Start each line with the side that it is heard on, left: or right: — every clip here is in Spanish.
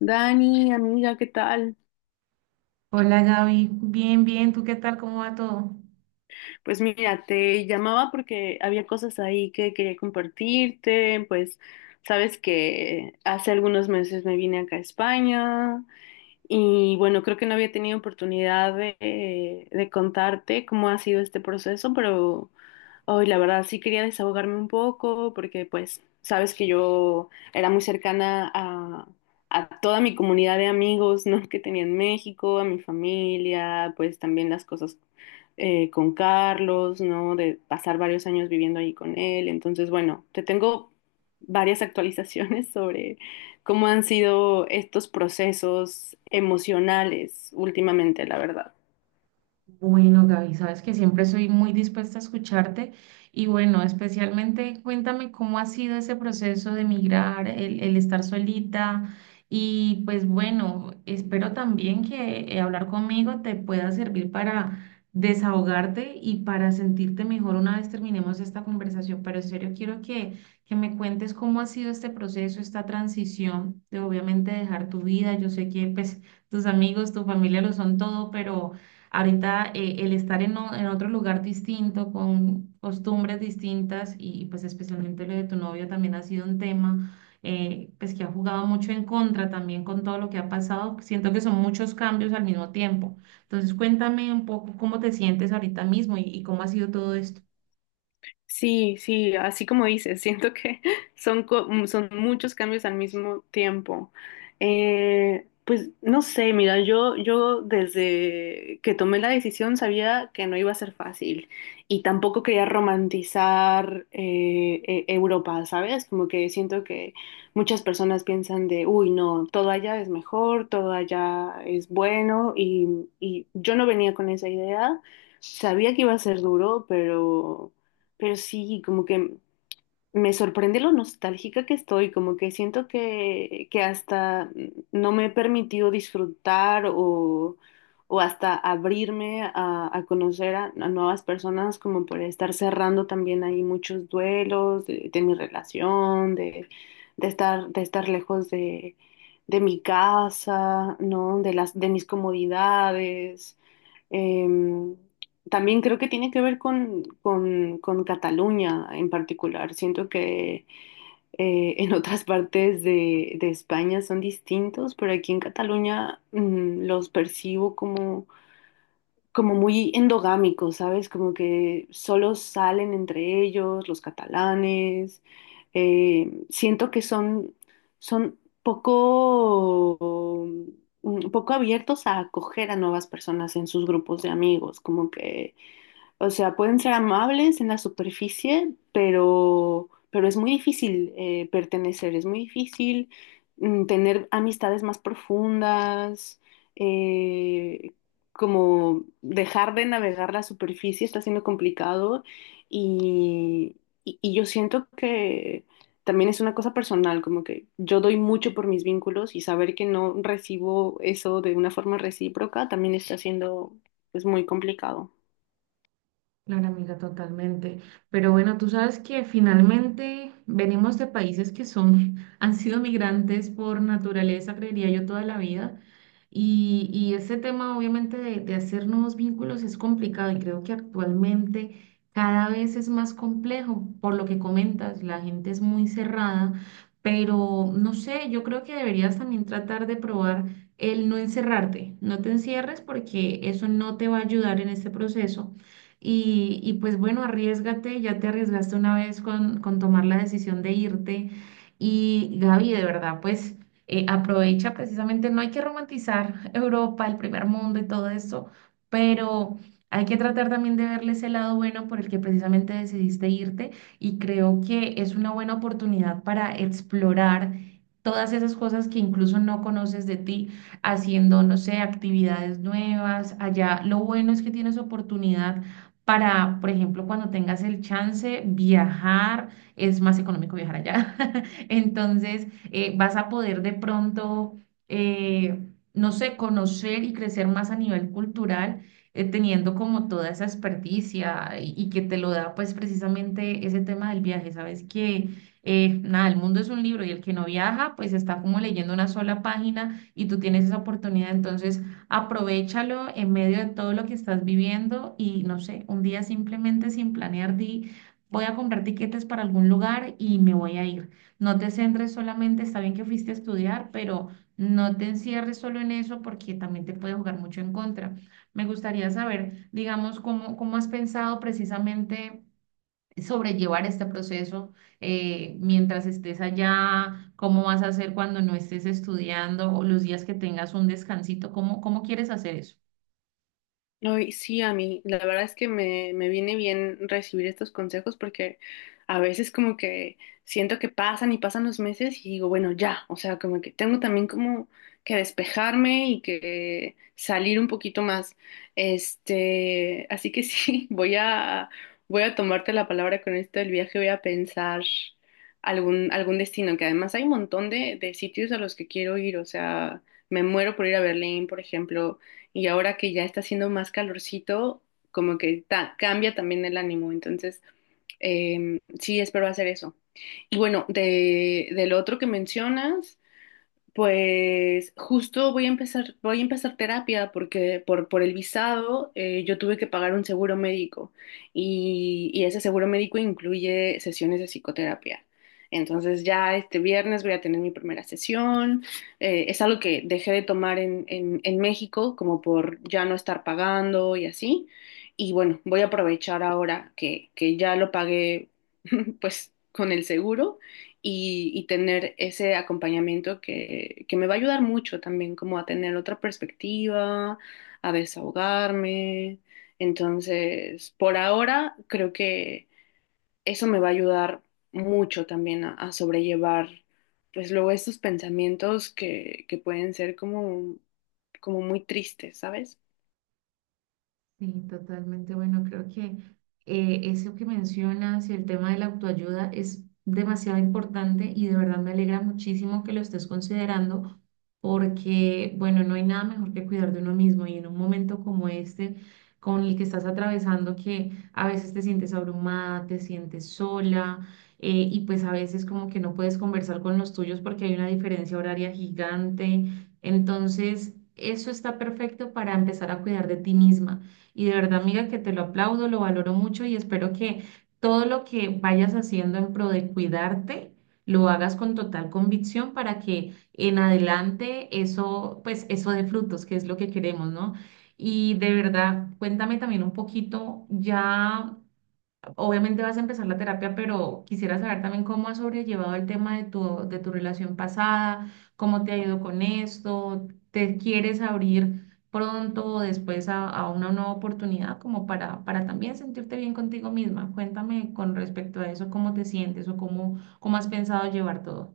left: Dani, amiga, ¿qué tal?
right: Hola Gaby, bien, bien, ¿tú qué tal? ¿Cómo va todo?
left: Pues mira, te llamaba porque había cosas ahí que quería compartirte, pues sabes que hace algunos meses me vine acá a España. Y bueno, creo que no había tenido oportunidad de contarte cómo ha sido este proceso, pero hoy la verdad sí quería desahogarme un poco porque pues sabes que yo era muy cercana a toda mi comunidad de amigos, ¿no? que tenía en México, a mi familia, pues también las cosas con Carlos, ¿no? De pasar varios años viviendo ahí con él. Entonces, bueno, te tengo varias actualizaciones sobre cómo han sido estos procesos emocionales últimamente, la verdad.
right: Bueno, Gaby, sabes que siempre soy muy dispuesta a escucharte y bueno, especialmente cuéntame cómo ha sido ese proceso de migrar, el estar solita y pues bueno, espero también que hablar conmigo te pueda servir para desahogarte y para sentirte mejor una vez terminemos esta conversación, pero en serio quiero que me cuentes cómo ha sido este proceso, esta transición de obviamente dejar tu vida, yo sé que pues tus amigos, tu familia lo son todo, pero... Ahorita el estar en, en otro lugar distinto, con costumbres distintas y pues especialmente lo de tu novio también ha sido un tema pues que ha jugado mucho en contra también con todo lo que ha pasado. Siento que son muchos cambios al mismo tiempo. Entonces cuéntame un poco cómo te sientes ahorita mismo y cómo ha sido todo esto.
left: Sí, sí, así como dices, siento que son muchos cambios al mismo tiempo. Pues no sé, mira, yo desde que tomé la decisión sabía que no iba a ser fácil y tampoco quería romantizar Europa, ¿sabes? Como que siento que muchas personas piensan de, uy, no, todo allá es mejor, todo allá es bueno y yo no venía con esa idea. Sabía que iba a ser duro, pero... Pero sí, como que me sorprende lo nostálgica que estoy, como que siento que hasta no me he permitido o hasta abrirme a conocer a nuevas personas, como por estar cerrando también ahí muchos duelos de mi relación, de, de estar lejos de mi casa, ¿no? De mis comodidades. Em, También creo que tiene que ver con Cataluña en particular. Siento que en otras partes de España son distintos, pero aquí en Cataluña los percibo como como muy endogámicos, ¿sabes? Como que solo salen entre ellos los catalanes. Siento que son, son poco, un poco abiertos a acoger a nuevas personas en sus grupos de amigos, como que o sea, pueden ser amables en la superficie, pero es muy difícil pertenecer, es muy difícil tener amistades más profundas, eh, como dejar de navegar la superficie está siendo complicado y, y yo siento que también es una cosa personal, como que yo doy mucho por mis vínculos y saber que no recibo eso de una forma recíproca también está siendo, es muy complicado.
right: Claro, amiga, totalmente. Pero bueno, tú sabes que finalmente venimos de países que son, han sido migrantes por naturaleza, creería yo, toda la vida. Y ese tema, obviamente, de hacer nuevos vínculos es complicado y creo que actualmente cada vez es más complejo, por lo que comentas, la gente es muy cerrada, pero no sé, yo creo que deberías también tratar de probar el no encerrarte, no te encierres porque eso no te va a ayudar en este proceso y pues bueno, arriesgate, ya te arriesgaste una vez con tomar la decisión de irte. Y Gaby, de verdad, pues aprovecha precisamente, no hay que romantizar Europa, el primer mundo y todo esto, pero hay que tratar también de verle ese lado bueno por el que precisamente decidiste irte. Y creo que es una buena oportunidad para explorar. Todas esas cosas que incluso no conoces de ti, haciendo, no sé, actividades nuevas allá. Lo bueno es que tienes oportunidad para, por ejemplo, cuando tengas el chance, viajar, es más económico viajar allá. Entonces, vas a poder de pronto, eh, no sé, conocer y crecer más a nivel cultural, teniendo como toda esa experticia y que te lo da pues precisamente ese tema del viaje. Sabes que, nada, el mundo es un libro y el que no viaja pues está como leyendo una sola página y tú tienes esa oportunidad. Entonces, aprovechalo en medio de todo lo que estás viviendo y no sé, un día simplemente sin planear, di, voy a comprar tiquetes para algún lugar y me voy a ir. No te centres solamente, está bien que fuiste a estudiar, pero no te encierres solo en eso porque también te puede jugar mucho en contra. Me gustaría saber, digamos, cómo has pensado precisamente sobrellevar este proceso ¿mientras estés allá? ¿Cómo vas a hacer cuando no estés estudiando o los días que tengas un descansito? ¿ cómo quieres hacer eso?
left: Ay, sí, a mí, la verdad es que me viene bien recibir estos consejos porque a veces como que siento que pasan y pasan los meses y digo, bueno, ya, o sea, como que tengo también como que despejarme y que salir un poquito más. Este, así que sí, voy a tomarte la palabra con esto del viaje, voy a pensar algún destino, que además hay un montón de sitios a los que quiero ir, o sea, me muero por ir a Berlín, por ejemplo, y ahora que ya está haciendo más calorcito, como que cambia también el ánimo. Entonces, sí, espero hacer eso. Y bueno, de, del otro que mencionas. Pues justo voy a empezar terapia porque por el visado yo tuve que pagar un seguro médico y ese seguro médico incluye sesiones de psicoterapia. Entonces ya este viernes voy a tener mi primera sesión. Es algo que dejé de tomar en México como por ya no estar pagando y así. Y bueno, voy a aprovechar ahora que ya lo pagué pues con el seguro y tener ese acompañamiento que me va a ayudar mucho también, como a tener otra perspectiva, a desahogarme. Entonces, por ahora, creo que eso me va a ayudar mucho también a sobrellevar, pues luego estos pensamientos que pueden ser como, como muy tristes, ¿sabes?
right: Sí, totalmente. Bueno, creo que eso que mencionas y el tema de la autoayuda es demasiado importante y de verdad me alegra muchísimo que lo estés considerando porque, bueno, no hay nada mejor que cuidar de uno mismo y en un momento como este, con el que estás atravesando, que a veces te sientes abrumada, te sientes sola y pues a veces como que no puedes conversar con los tuyos porque hay una diferencia horaria gigante. Entonces, eso está perfecto para empezar a cuidar de ti misma y de verdad, amiga, que te lo aplaudo, lo valoro mucho y espero que todo lo que vayas haciendo en pro de cuidarte, lo hagas con total convicción para que en adelante eso, pues eso dé frutos, que es lo que queremos, ¿no? Y de verdad, cuéntame también un poquito ya obviamente vas a empezar la terapia, pero quisiera saber también cómo has sobrellevado el tema de tu relación pasada, cómo te ha ido con esto, te quieres abrir pronto o después a una nueva oportunidad como para también sentirte bien contigo misma. Cuéntame con respecto a eso, cómo te sientes o cómo has pensado llevar todo.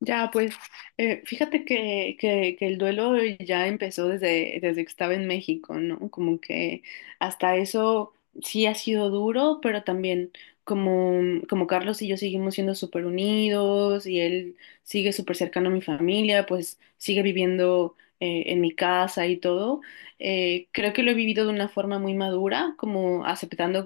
left: Ya, pues fíjate que, que el duelo ya empezó desde, desde que estaba en México, ¿no? Como que hasta eso sí ha sido duro, pero también como, como Carlos y yo seguimos siendo súper unidos y él sigue súper cercano a mi familia, pues sigue viviendo en mi casa y todo. Creo que lo he vivido de una forma muy madura, como aceptando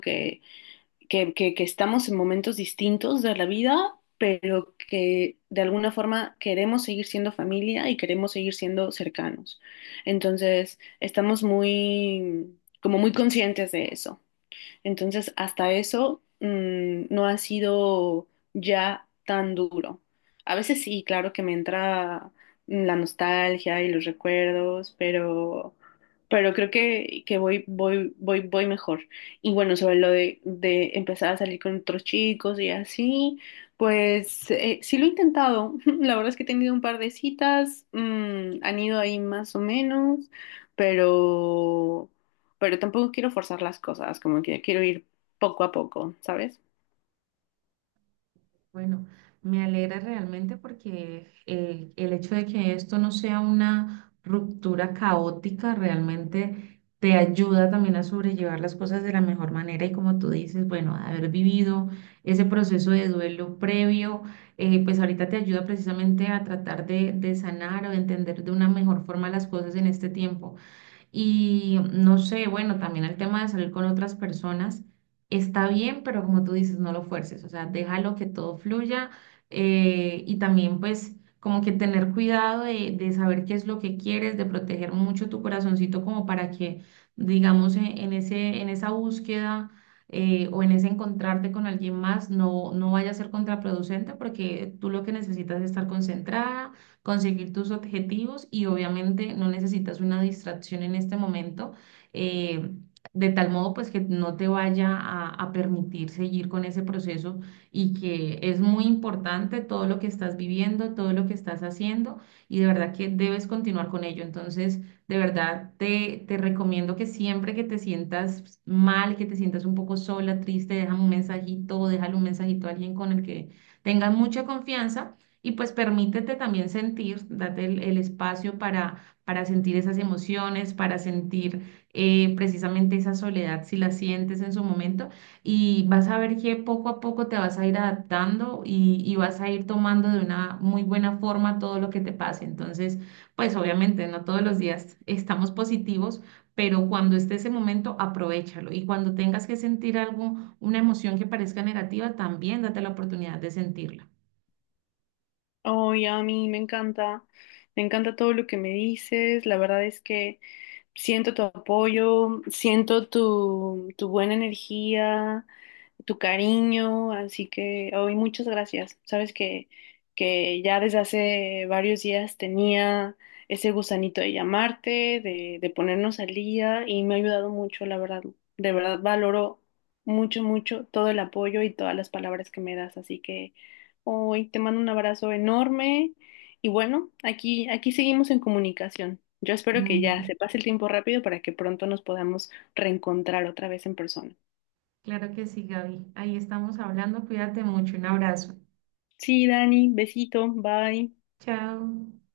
left: que estamos en momentos distintos de la vida, pero que de alguna forma queremos seguir siendo familia y queremos seguir siendo cercanos. Entonces, estamos muy, como muy conscientes de eso. Entonces, hasta eso no ha sido ya tan duro. A veces sí, claro que me entra la nostalgia y los recuerdos, pero creo que voy mejor. Y bueno, sobre lo de empezar a salir con otros chicos y así, pues sí lo he intentado. La verdad es que he tenido un par de citas, han ido ahí más o menos, pero pero tampoco quiero forzar las cosas, como que quiero ir poco a poco, ¿sabes?
right: Bueno, me alegra realmente porque el hecho de que esto no sea una ruptura caótica realmente te ayuda también a sobrellevar las cosas de la mejor manera y como tú dices, bueno, haber vivido ese proceso de duelo previo, pues ahorita te ayuda precisamente a tratar de sanar o de entender de una mejor forma las cosas en este tiempo. Y no sé, bueno, también el tema de salir con otras personas está bien, pero como tú dices, no lo fuerces, o sea, déjalo que todo fluya y también pues como que tener cuidado de saber qué es lo que quieres, de proteger mucho tu corazoncito como para que, digamos, en ese, en esa búsqueda o en ese encontrarte con alguien más no, no vaya a ser contraproducente porque tú lo que necesitas es estar concentrada conseguir tus objetivos y obviamente no necesitas una distracción en este momento, eh, de tal modo pues que no te vaya a permitir seguir con ese proceso y que es muy importante todo lo que estás viviendo, todo lo que estás haciendo y de verdad que debes continuar con ello. Entonces, de verdad te recomiendo que siempre que te sientas mal, que te sientas un poco sola, triste, déjame un mensajito, déjale un mensajito a alguien con el que tengas mucha confianza y pues permítete también sentir, date el espacio para sentir esas emociones, para sentir precisamente esa soledad si la sientes en su momento. Y vas a ver que poco a poco te vas a ir adaptando y vas a ir tomando de una muy buena forma todo lo que te pase. Entonces, pues obviamente no todos los días estamos positivos, pero cuando esté ese momento, aprovéchalo. Y cuando tengas que sentir algo, una emoción que parezca negativa, también date la oportunidad de sentirla.
left: Oye, a mí me encanta todo lo que me dices, la verdad es que... Siento tu apoyo, siento tu buena energía, tu cariño, así que hoy muchas gracias. Sabes que ya desde hace varios días tenía ese gusanito de llamarte, de ponernos al día y me ha ayudado mucho, la verdad. De verdad valoro mucho, mucho todo el apoyo y todas las palabras que me das, así que hoy te mando un abrazo enorme y bueno, aquí, aquí seguimos en comunicación. Yo espero que ya
right: Mm.
left: se pase el tiempo rápido para que pronto nos podamos reencontrar otra vez en persona.
right: Claro que sí, Gaby. Ahí estamos hablando. Cuídate mucho. Un abrazo.
left: Sí, Dani, besito, bye.
right: Chao.